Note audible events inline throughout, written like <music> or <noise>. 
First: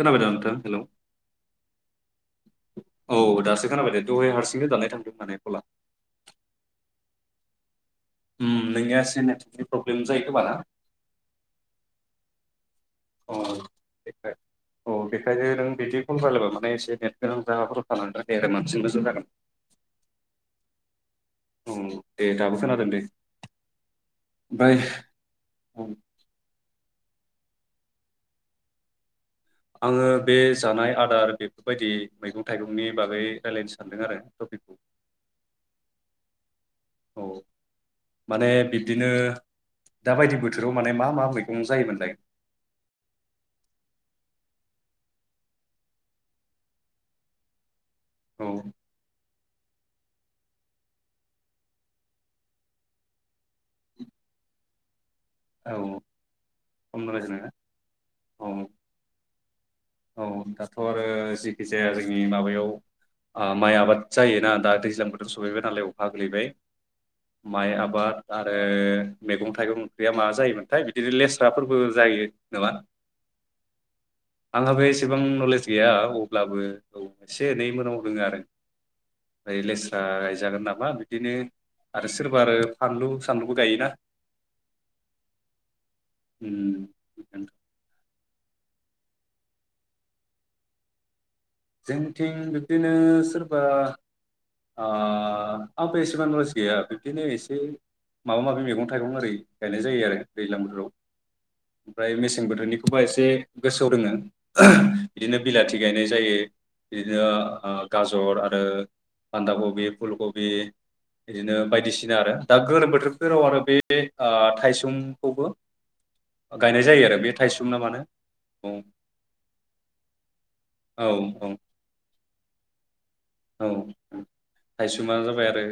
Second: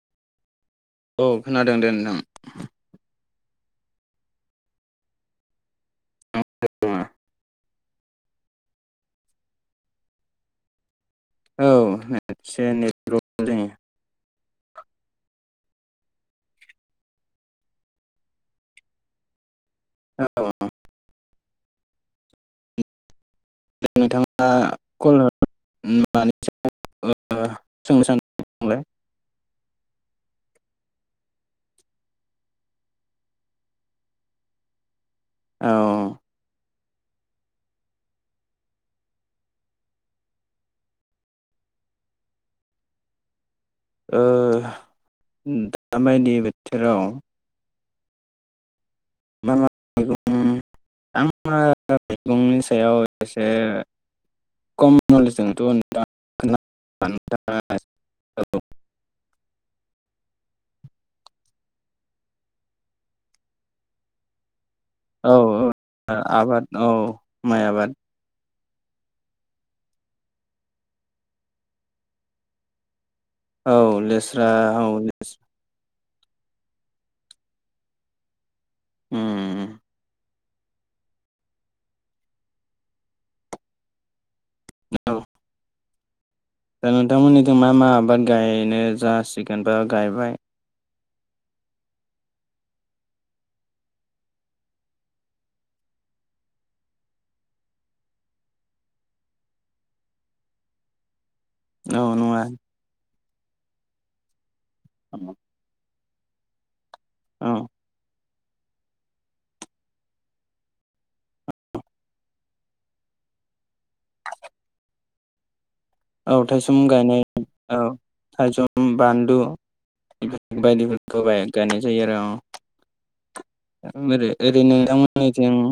खोनाबायदा नोंथां हेलौ औ खोनादों दे नोंथां। औ दासो खोनाबाय दहाय हारसिंनो दाननाय थांदों माने ख'ला। <unintelligible> उम नोंनिया एसे नेटवर्कनि प्रब्लेम जायो खोमा ना? औ एसे नेत अ औ बेखायनो नों बिदिखौल' रालायबा माने एसे नेट गोनां जागाफोराव थानांगोन अब्ला बांसिन मोजां जागोन। जायो औ औ दे दाबो खोनादों दे। नोंथाङा ओमफ्राय क'ल हर होन <unintelligible> आङो बे जानाय आदार बेफोरबायदि मैगं थाइगंनि बागै रायलायनो सानदों आरो टपिकखौ। औ। औ माने बिब्दिनो दा बायदि बोथोराव माने मा मा मैगं जायोमोनलाय? ओ दाबायदि बोथोराव औ मा मा मैगं आं थैगंनि सायाव एसे खम औ नलेजजोंथ खम नलेज <unintelligible> औ नोङो औ दाथ' आरो जिखि जाया जोंनि माबायाव माइ आबाद जायोना दा। दैज्लां बोथोर औ सफैबाय नालाय अखा गोग्लैबाय आबाद औ माइ आबाद आरो ओ मैगं थाइगं ओंख्रिया माबा जायोमोनथाय बिदिनो लेस्राफोरबो जायो नामा? औ लेस आंहाबो एसेबां नलेज गैया। अब्लाबो औ एसे एनै मोनाव दोङो आरो। नै उम लेस्रा जागोन नामा बिदिनो आरो सोरबा आरो फानलु सानलुबो गायोना। औ। दा उम नोंथांमोननिथिं मा मा आबाद? गायनो जासिगोन बा गायबाय जोंथिं बिब्दिनो सोरबा ओ आंबो एसेबां लस गैया बिब्दिनो एसे माबा माबि मैगं थाइगं ओरै गायनाय जायो आरो दैज्लां बोथोराव। औ ओमफ्राय नङा मेसें बोथोरनिखौबा एसे गोसोआव दोङो। बिदिनो बिलाथि गायनाय जायो। बिदिनो औ ओ गाजर आरो ओ बान्दा कबि फुल कबि बिदिनो बायदिसिना आरो दा गोलोम बोथोरफोराव आरो बे थाइसुखौबो औ थाइसुम गायनाय औ मानो औ थायसुम बानलु औ बायदिफोरखौ गाय औ गायनाय जायो आरो अ। <unintelligible> औ ओरैनो थायसुमा जाबाय नोंथांमोननिथिं आरो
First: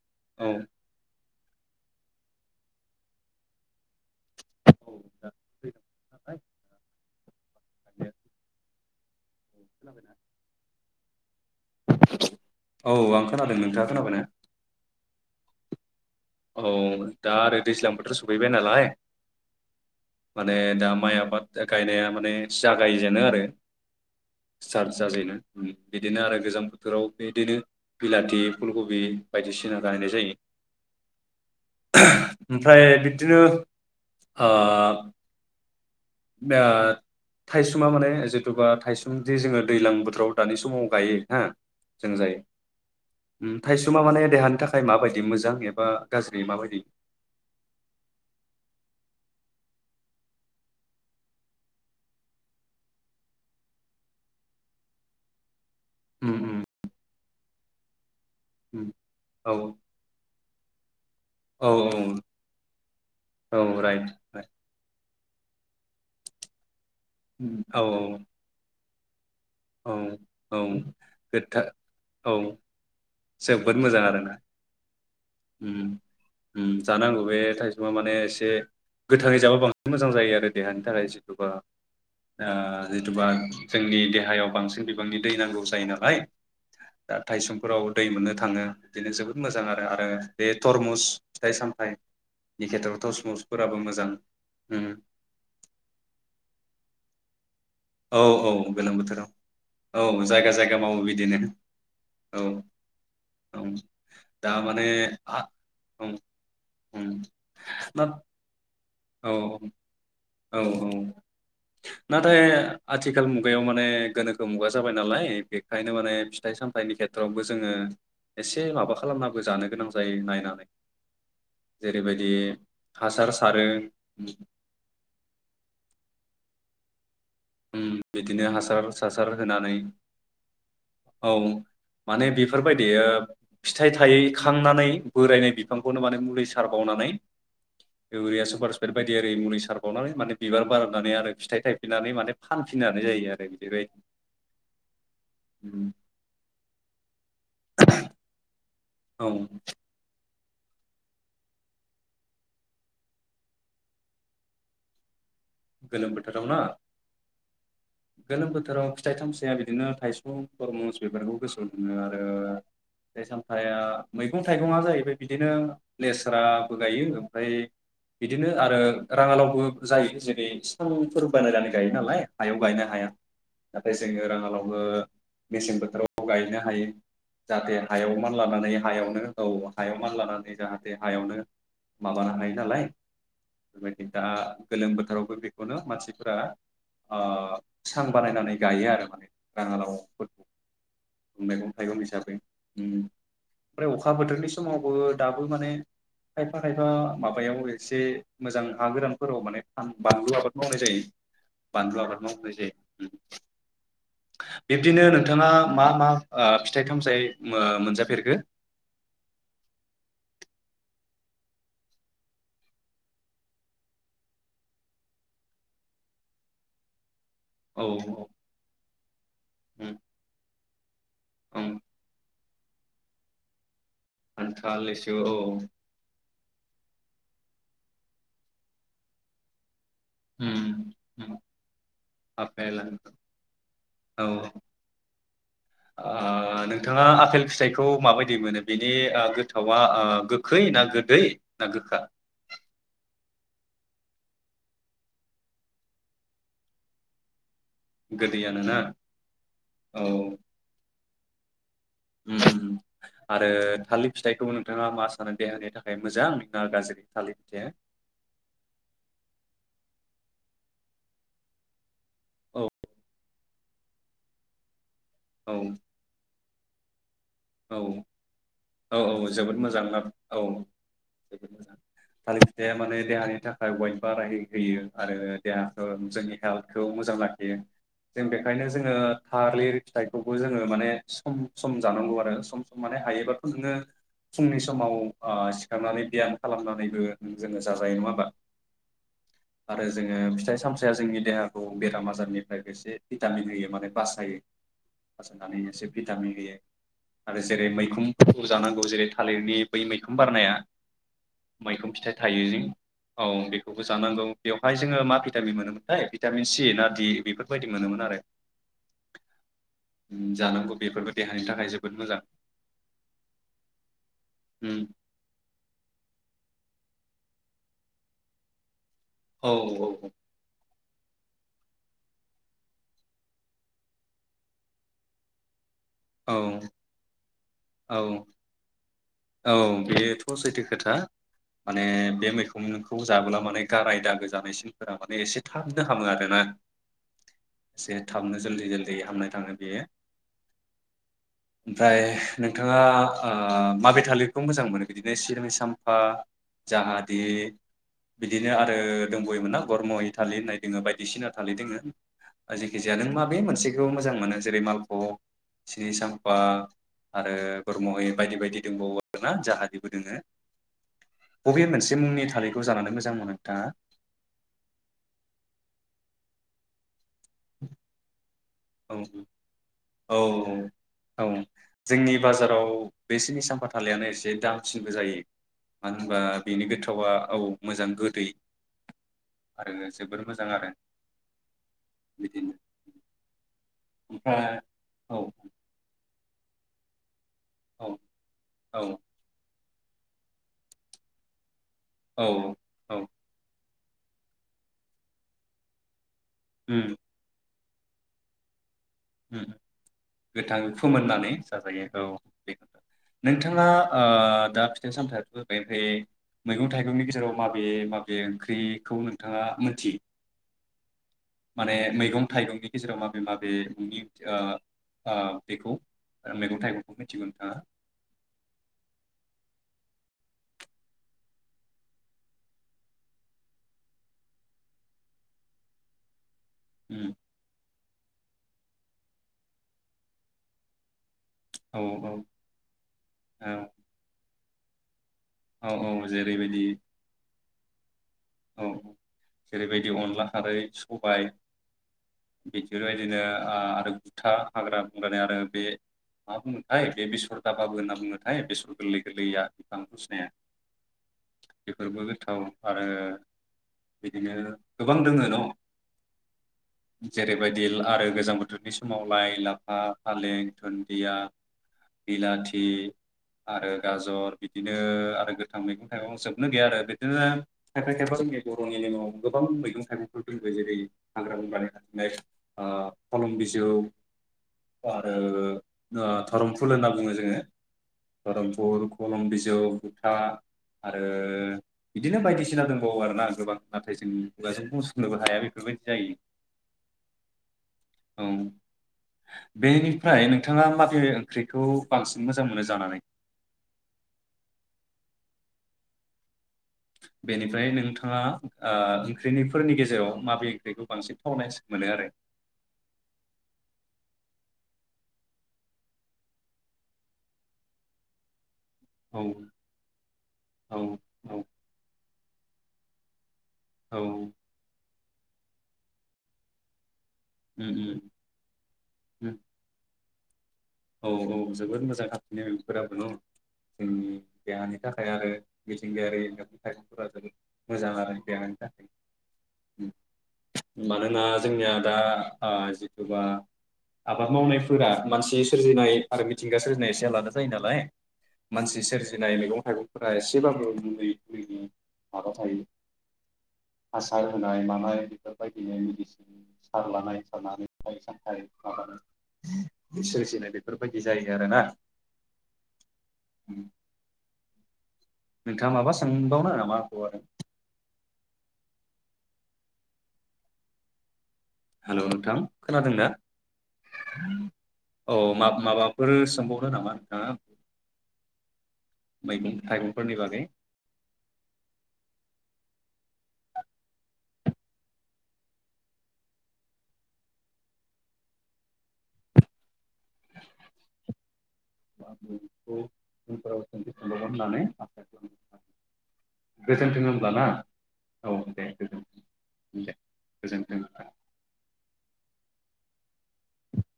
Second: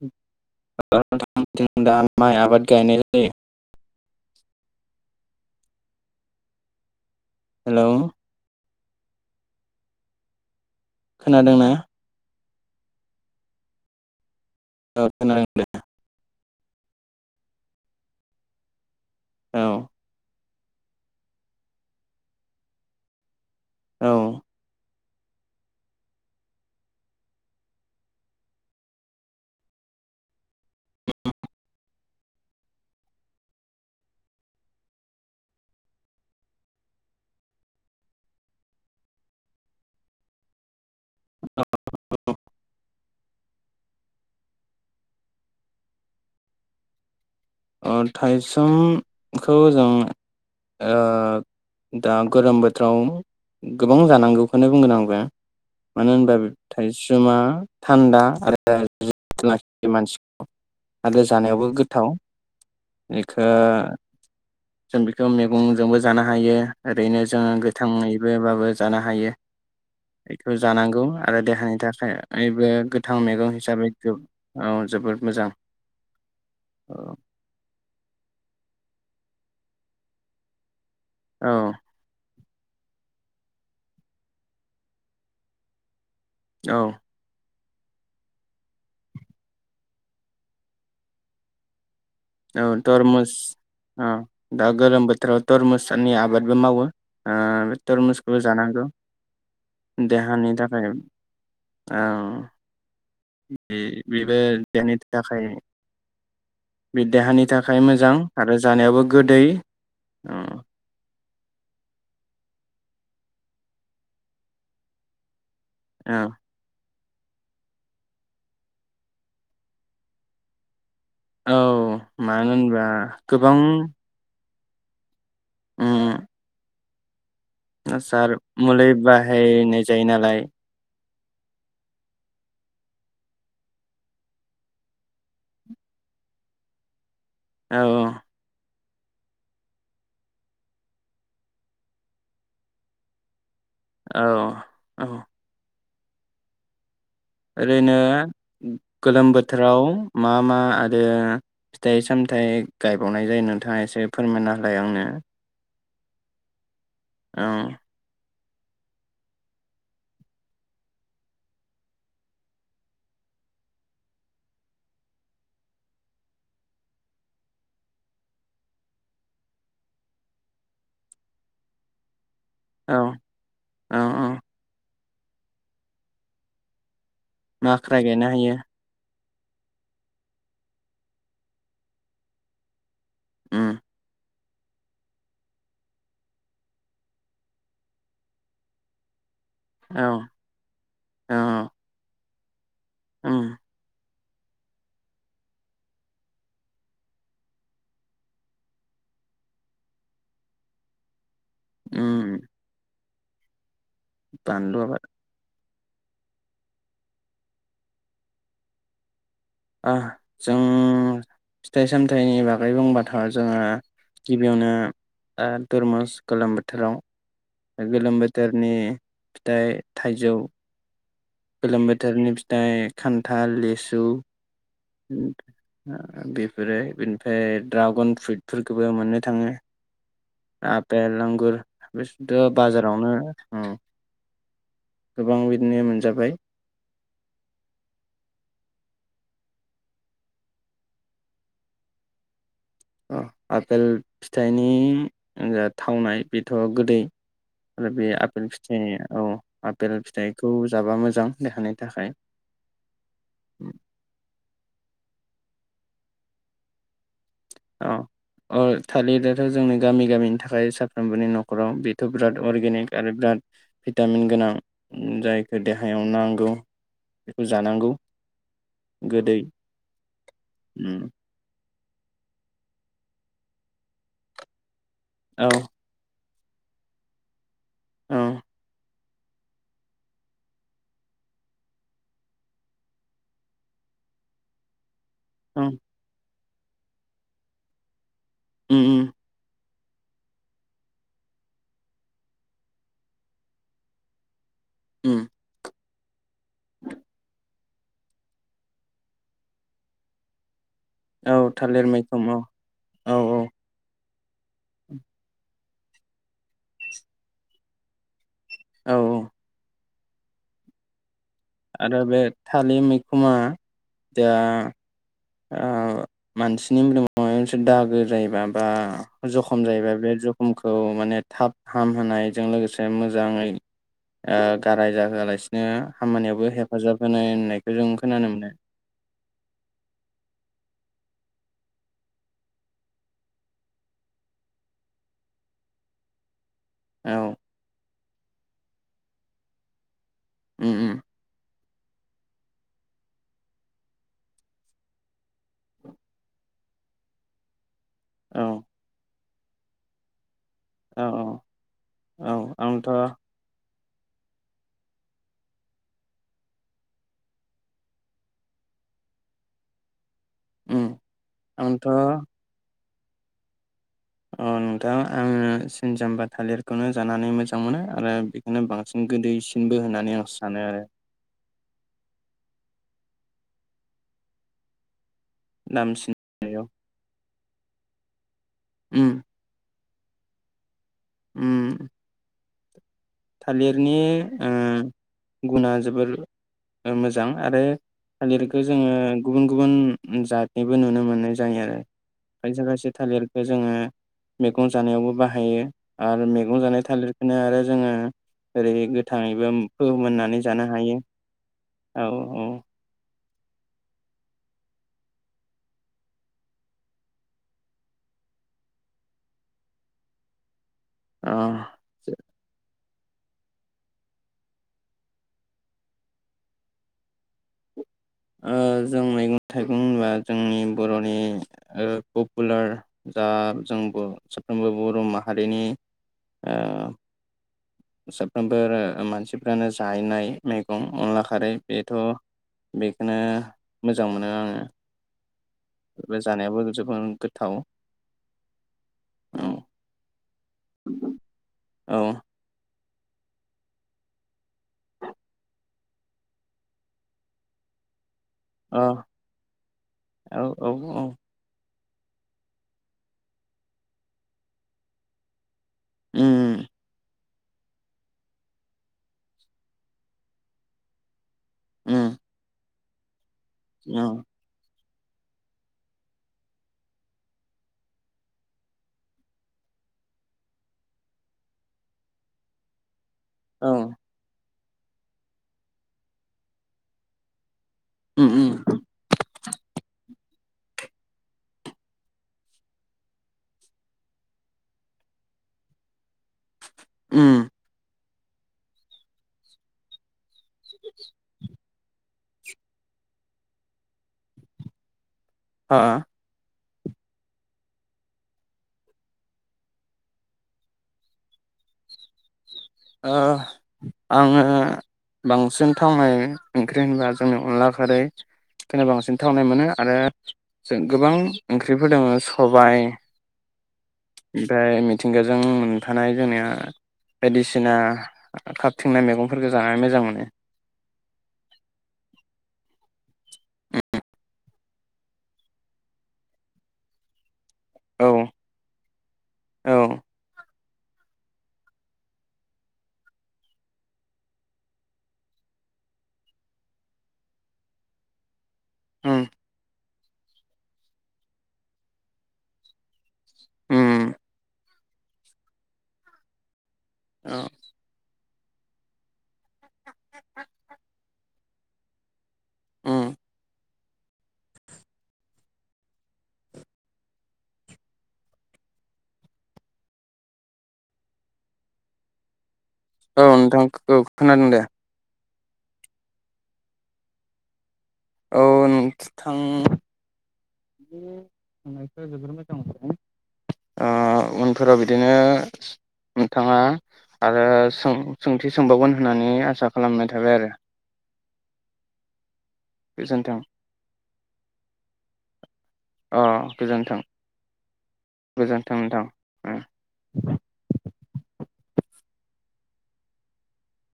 <unintelligible> औ आंथिं दा माइ आबाद गायनाय जायो। हेलौ खोनाबायना? खोनादोंना औ आं खोनादों। नोंथाङा खोनाबाय ना? औ खोनादों दे। औ दा आरो दैज्लां बोथोर सफैबाय नालाय, औ। माने दा माइ आबाद गायनाया माने जागायजेनो आरो। औ। स्टार्ट जाजेनो उम बिदिनो आरो गोजां बोथोराव बिदिनो बिलाथि फुलकबि बायदिसिना गायनाय जायो। <unintelligible> ओमफ्राय बिब्दिनो ओ बेआ थाइसुमा माने जिथुबा थाइसुमदि जोङो दैलां बोथोराव दानि समाव गायो हा जों जायो। उम थाइसुमा माने देहानि थाखाय माबायदि मोजां एबा गाज्रि माबायदि? अ थाइसुम खौ जों ओ दा गोलोम बोथोराव गोबां जानांगौखौनो बुंगोन आं। बे मानो उम होनबा बे उम थाइसुमा थान्दा उम आरो <unintelligible> औ लाखि मानसि आरो जानायावबो औ गोथाव। इखो औ राइट राइट। बिखौ मेगंजोंबो जानो हायो। ओरैनो जोङो उम, औ गोथाङैबो बाबो जानो हायो। बेखौ औ औ जानांगौ आरो गोथां देहानि थाखाय औ आइबो गोथां मैगं जोबोद हिसाबै मोजां गो आरोना औ जोबोद मोजां। औ सुमा माने एसे गोथाङै जाबा बांसिन मोजां जायो आरो देहानि। <unintelligible> जिथुबा औ ओ जिथुबा जोंनि देहायाव बांसिन बिबांनि दै नांगौ जायो नालाय। दा थाइसुम फोराव दै मोननो थाङो बिदिनो जोबोद मोजां आरो आरो बे थरमुस फिथाइ सामथाइ औ तरमुस औ दा उम गोलोम बोथोराव तरमुसनि आबादबो मावो ओ औ तरमुसखौबो औ जानांगौ गोलोम बोथोराव औ देहानि जायगा-जायगा थाखाय मावो बिदिनो औ औ बे बेबो दा माने देहानि आ थाखाय औ औ बे देहानि थाखाय मोजां आरो जानायावबो औ गोदै औ ओ औ नाथाय आथिखाल मुगायाव माने गोनोखो मुगा जाबाय नालाय बे बेखाय माने ओ फिथाइ सामथायनि खेथ <unintelligible> जोङो एसे माबा खालामनाबो जानो गोनां जायो नायनानै औ जेरैबायदि मानो होनबा हासार गोबां सारो उम उम, हासार बिदिनो मौलै हासार सासार होनानै बाहायनाय जायो नालाय औ माने बेफोरबायदि फिथाइ थायै खांनानै बोरायनाय बिफांखौनो माने मुलि सारबावनानै औ एवरिया सुपार बेफोरबायदि ओरै मुलि सारबावनानै माने बिबार बारनानै आरो फिथाइ थायफिननानै माने फानफिननो हानाय जायो आरो बिदिबायदि औ औ ओरैनो औ गोलोम बोथोराव मा मा आरो फिथाइ सामथायाइ गायबावनाय जायो नोंथाङा एसे फोरमायना होलाय आंनो गोलोम बोथोराव ना औ गोलोम बोथोराव फिथाइ सामथाया बिदिनो थाइसं थरमुस बेफोरखौ गोसोआव दङो आरो फिथाइ सामथाया मैगं थाइगङा जाहैबाय बिदिनो लेस्राबो गायो ओमफ्राय बिदिनो आरो राङालावबो जायो ज सांफोर बानायनानै गायो नालाय हायाव गायनो औ हाया नाथाय औ जोङो औ राङालावबो मेसें बोथोराव गायनो हायो जाहाथे माख्राय हायाव गायनो हायो मानलानानै हायावनो औ हायाव मान लानानै जाहाथे हायावनो माबानो हायो नालाय उम <unintelligible> गोलोम बोथोराव बेखौनो मानसिफोरा सां बानायनानै गायो आरो माने राङा औ लाव औ मैगं थाइगं हिसाबै उम ओमफ्राय अखा अखा बोथोरनि समावबो दाबो माने खायफा खायफा माबायाव एसे मोजां हा गोरानफोराव माने फान बानलु आबाद मावनाय जायो बानलु आबाद उम मावनाय जायो बानलु आबाद बिब्दिनो नोंथाङा मा मा फिथाइ सामथाइ मोनजाफेरखो ओ जों फिथाइ सामथाइनि बागै बुंबाथ'जोंङो गिबियावनो तुरमुस गोलोम औ बोथोराव गोलोम बोथोरनि फिथाइ थाइजौ औ गोलोम बोथोरनि थां खान्थाल लिसु खान्थाल लिसु औ बे फोरो बिनिफ्राय दड्रागन फ्रुइटफोरखौबो मोननो थाङो उम आपेल उम आंगुर बिथ' आफेल बाजारावनो औ ओ गोबां बिदिनो मोनजाबाय नोंथाङा आपेल फिथाइखौ माबायदि मोनो बेनि गोथावा गोखै ना गोदै ना गोखा आपेल फिथाइनि जा थावनाय बेथ' गोदै आरो बे आपेल गोदैयानोना फिथाइ औ आफेल औ फिथाइखौ जाबा मोजां <unintelligible> आरो थालिर फिथाइखौ नोंथाङा मा सानो देहानि थाखाय मोजां नङा गाज्रि थालिर फिथाइया औ अ थालिर दाथ' जोंनि गामि गामिनो था खायो साफ्रोमबोनि न'खराव बि थ' बिराद औ अरगेनिक आरो बिराद भिटामिन गोनां औ जायखौ देहायाव नांगौ बेखौ औ जानांगौ औ औ गोदै जोबोद मोजां ला औ उम जोबोद मोजां थालिर फिथाया माने देहानि थाखाय वैद बाराय होयो। आरो औ देहाखो जोंनि हेल्थखौ मोजां ला खियो औ जों बेखायनो जोंङो थालिर फिथाइखौबो जोंङो माने सम सम जानांगौ आरो। आरो सम सम माने हायोबाथ' नोंङो फुंनि समाव ओ औ उम सिखारनानै बियाम खालामनानैबो जोङो जाजायो नङा होमबा? उम उम आरो जोङो फिथाइ सामथायाइया जोंनि देहाखौ बेराम आजारनिफ्राय एसे भिटामिन होयो माने बासायो। उम बासायनानै एसे भिटामिन होयो आरो जेरै मैखुनफोरखौ जानांगौ जेरै थालिरनि बै मैखुन बारनाया औ थालिर मैखुन फिथाइ मैखोम औ थायो जि औ बेखौबो जानांगौ बेवहाय जोङो मा भिटामिन मोनोमोन है भिटामिन सि ना डि बेफोरबायदि मोनोमोन आरो औ औ जानांगौ बेफोरबो देहानि थाखाय जोबोद आरो मोजां बे थालिर मैखुना दा उम ओ मानसिनि मोदोमाव मायबा मोनसे दागो जायोबा बा औ जखम जायोबा बे औ जखमखौ माने थाब हामहोनायजों लोगोसे मोजाङै गाराय जाहोआलासिनो औ खामानियावबो हेफाजाब होनाय होननायखौ जों औ खोनानो मोनो। औ बेथ' सैथो खोथा माने बे मैखुनखौ जाबोला माने गाराय दागो जानाय सिनफोरा माने एसे थाबनो हामो आरोना। औ। एसे थाबनो जल्ददि जल्ददि हामनो थाङो बेयो। उम उम। ओमफ्राय नोंथाङा ओ माबायदि थालिरखौ मोजां मोनो बिदिनो सिनि साम्पा जाहादि औ बिदिनो आरो दंबावोमोनना गर्मइ थालिर होननाय दङ औ बायदिसिना थालिर दङ औ जायखि आंथ' जाया नों मा बेे मोनसे मोजां मोनो जेरै मालब'ग सिनि साम्पा आरो गुरमहै बायदि बायदि दंबावो आ ना जाहादिबो दङ। उम बबे आंथ' मोनसे मुंनि थालिरखौ जानानै मोजां मोजां मोनो नोंथाङा। अ नोंथां आङो सिनि साम्पा थालिरखौनो जानानै मोजां मोनो आरो बेखौनो औ बांसिन गोदैसिनबो होननानै औ आं सानो आरो औ जोंनि बाजाराव बे सिनि साम्पा थालिरानो एसे दामसिनबो जायो। मानो दामसिन होनबा बेनि गोथावा औ मोजां गोदै उम। जोबोर मोजां आरो। उम। बिदिनो थालिरनि ओ ओमफ्राय औ गुना जोबोर ओ मो जां आरो औ थालिरखौ औ जोङो गुबुन गुबुन जातनिबो नुनो मोननाय जायो आरो। औ खायसे खायसे औ थालिरखौ जोङो मैगं जानायावबो बाहायो। आरो मैगं जानाय उम थालिरखौनो आरो जोङो एरैहै गोथाङैबो उम फोमोननानै गोथां जानो हायो फोमोननानै जाजायो औ औ। बेखौ नोंथाङा ओ दा फिथाइ सामथायाथ' बेनिफ्राय मैगं थाइगंनि गेजेराव माबे माबे ओंख्रिखौ नोंथाङा मोनथियो? अ माने मैगं थाइगंनि गेजेराव माबे माबे <unintelligible> ओ ओ बेखौ मैगं थाइगंखौ मिथिगौ नोंथाङा? ओ जों मैगं थाइगं होनोबा जोंनि बर'नि ओ पपुलार जा जों साफ्रोमबो बर' माहारिनि ओ उम। साफ्रोमबो ओ मानसिफ्रानो जायनाय मैगं अनला खारै औ बेथ' बेखौनो मोजां मोनो आङो। औ औ बे जानायावबो जेरैबायदि जोबो गोथ थाव खारैद सबाय औ बिदि बेबायदिनो आ आरो गुथा हाग्रा बंग्रानि आरो बे मा बुंनोथाय बे बिसर दाबाबो होनना बुङो। हैइ बेसर अ गोरलै गोरलैया बिफांथ' सिनाया। औ औ औ बेफोरबो गोथाव आरो बिदिनो गोबां दोङो न? उम। जेरैबायदि आरो गोजां बोथोरनि समाव लाइ लाफा फालें धुन्दिया उम बिलाथि आरो औ गाजर बिदिनो ओ आरो गोथां मैगं थाइगं जोबनो गैया आरो बिदिनो खायफा खायफा जोंनि बर'नि नेमाव गोबां मैगं थाइगंफोर दङो जेरै हाग्रा बंग्रानि खाथिंनाय ओ खलम बिजौ औ आरो ओ धरमफुल होनना बुङो जोङो उम धरम उम फुल कलम बिज जौ बुथा आरो बिदिनो बायदिसिना दं। औ आरोना गोबां नाथाय जों खुगाजों बुंजोबनोबो हाया बेफोरबायदि जायो। उम। औ बेनिफ्राय नों नोंथाङा माबे ओंख्रिखौ बांसिन मोजां मोनो जानानै हा बेनिफ्राय नोंथाङा ओ ओंख्रिनिफोरनि गेजेराव माबे ओंख्रिखौ बांसिन थावनायसिन मोनो आरो ओ आङो बांसिन थावनाय ओंख्रि होनबा जोंनि अनला खारै खौनो रासिन औ थावनाय मोनो आरो औ जों गोबां औ ओंख्रिफोरस दङ सबाय औ उम ओमफाय मिथ मिथिंगाजों मोनफानाय जोंनिया बायदिसिना उम खाबथिंनाय उम मैगंफोरखौ जानानै मोजां मोनो औ औ जोबोद मोजां खाथिंनाय बेफोराबो न' जोंनि देहानि थाखाय आरो मिथिंगायारिनि मैगं थाइगंफोरा जोंनि मोजां औ आरो देहानि थाखाय औ उम मानोना जोंनिया दा ओ जितुबा आबाद मावनायफोरा मानसि सोरजिनाय आरो मिथिंगा सोरजिनाय एसे आलादा जायो नालाय। मानसि उम सेरजिनाय मैगं थाइगं फोरा एसेबाबो मुलि <unintelligible> माबा थायो। उम हासार होनाय मा <unintelligible> सार लानाय औ सारनानै <unintelligible> <unintelligible> दिनै बेफोरबायदि जायो आरोना उम नोंथाङा माबा सोंबावनो नामा खौ आरो। हेल' नोंथां। खोनादों ना औ नोंथां औ खोनादों दे। माब-माबाफोर सोंबावनो नामा नोंथाङा? औ नों मैगं थाइगंफोरनि बागै। <inaudible> ओ उनफोराव बिदिनो नोंथाङा आरो सों-सोंथि सोंबावगोन होननानै आसा खालामनाय थाबाय आरो बेखौ गोजोन्थों। उनफोराव सोंथि सोंबावगोन होननानै आसा खालामो गोजोन्थों होमब्ला ना औ दे गोजोन्थों नोंथां गोजोनथों दे गोजोन्थों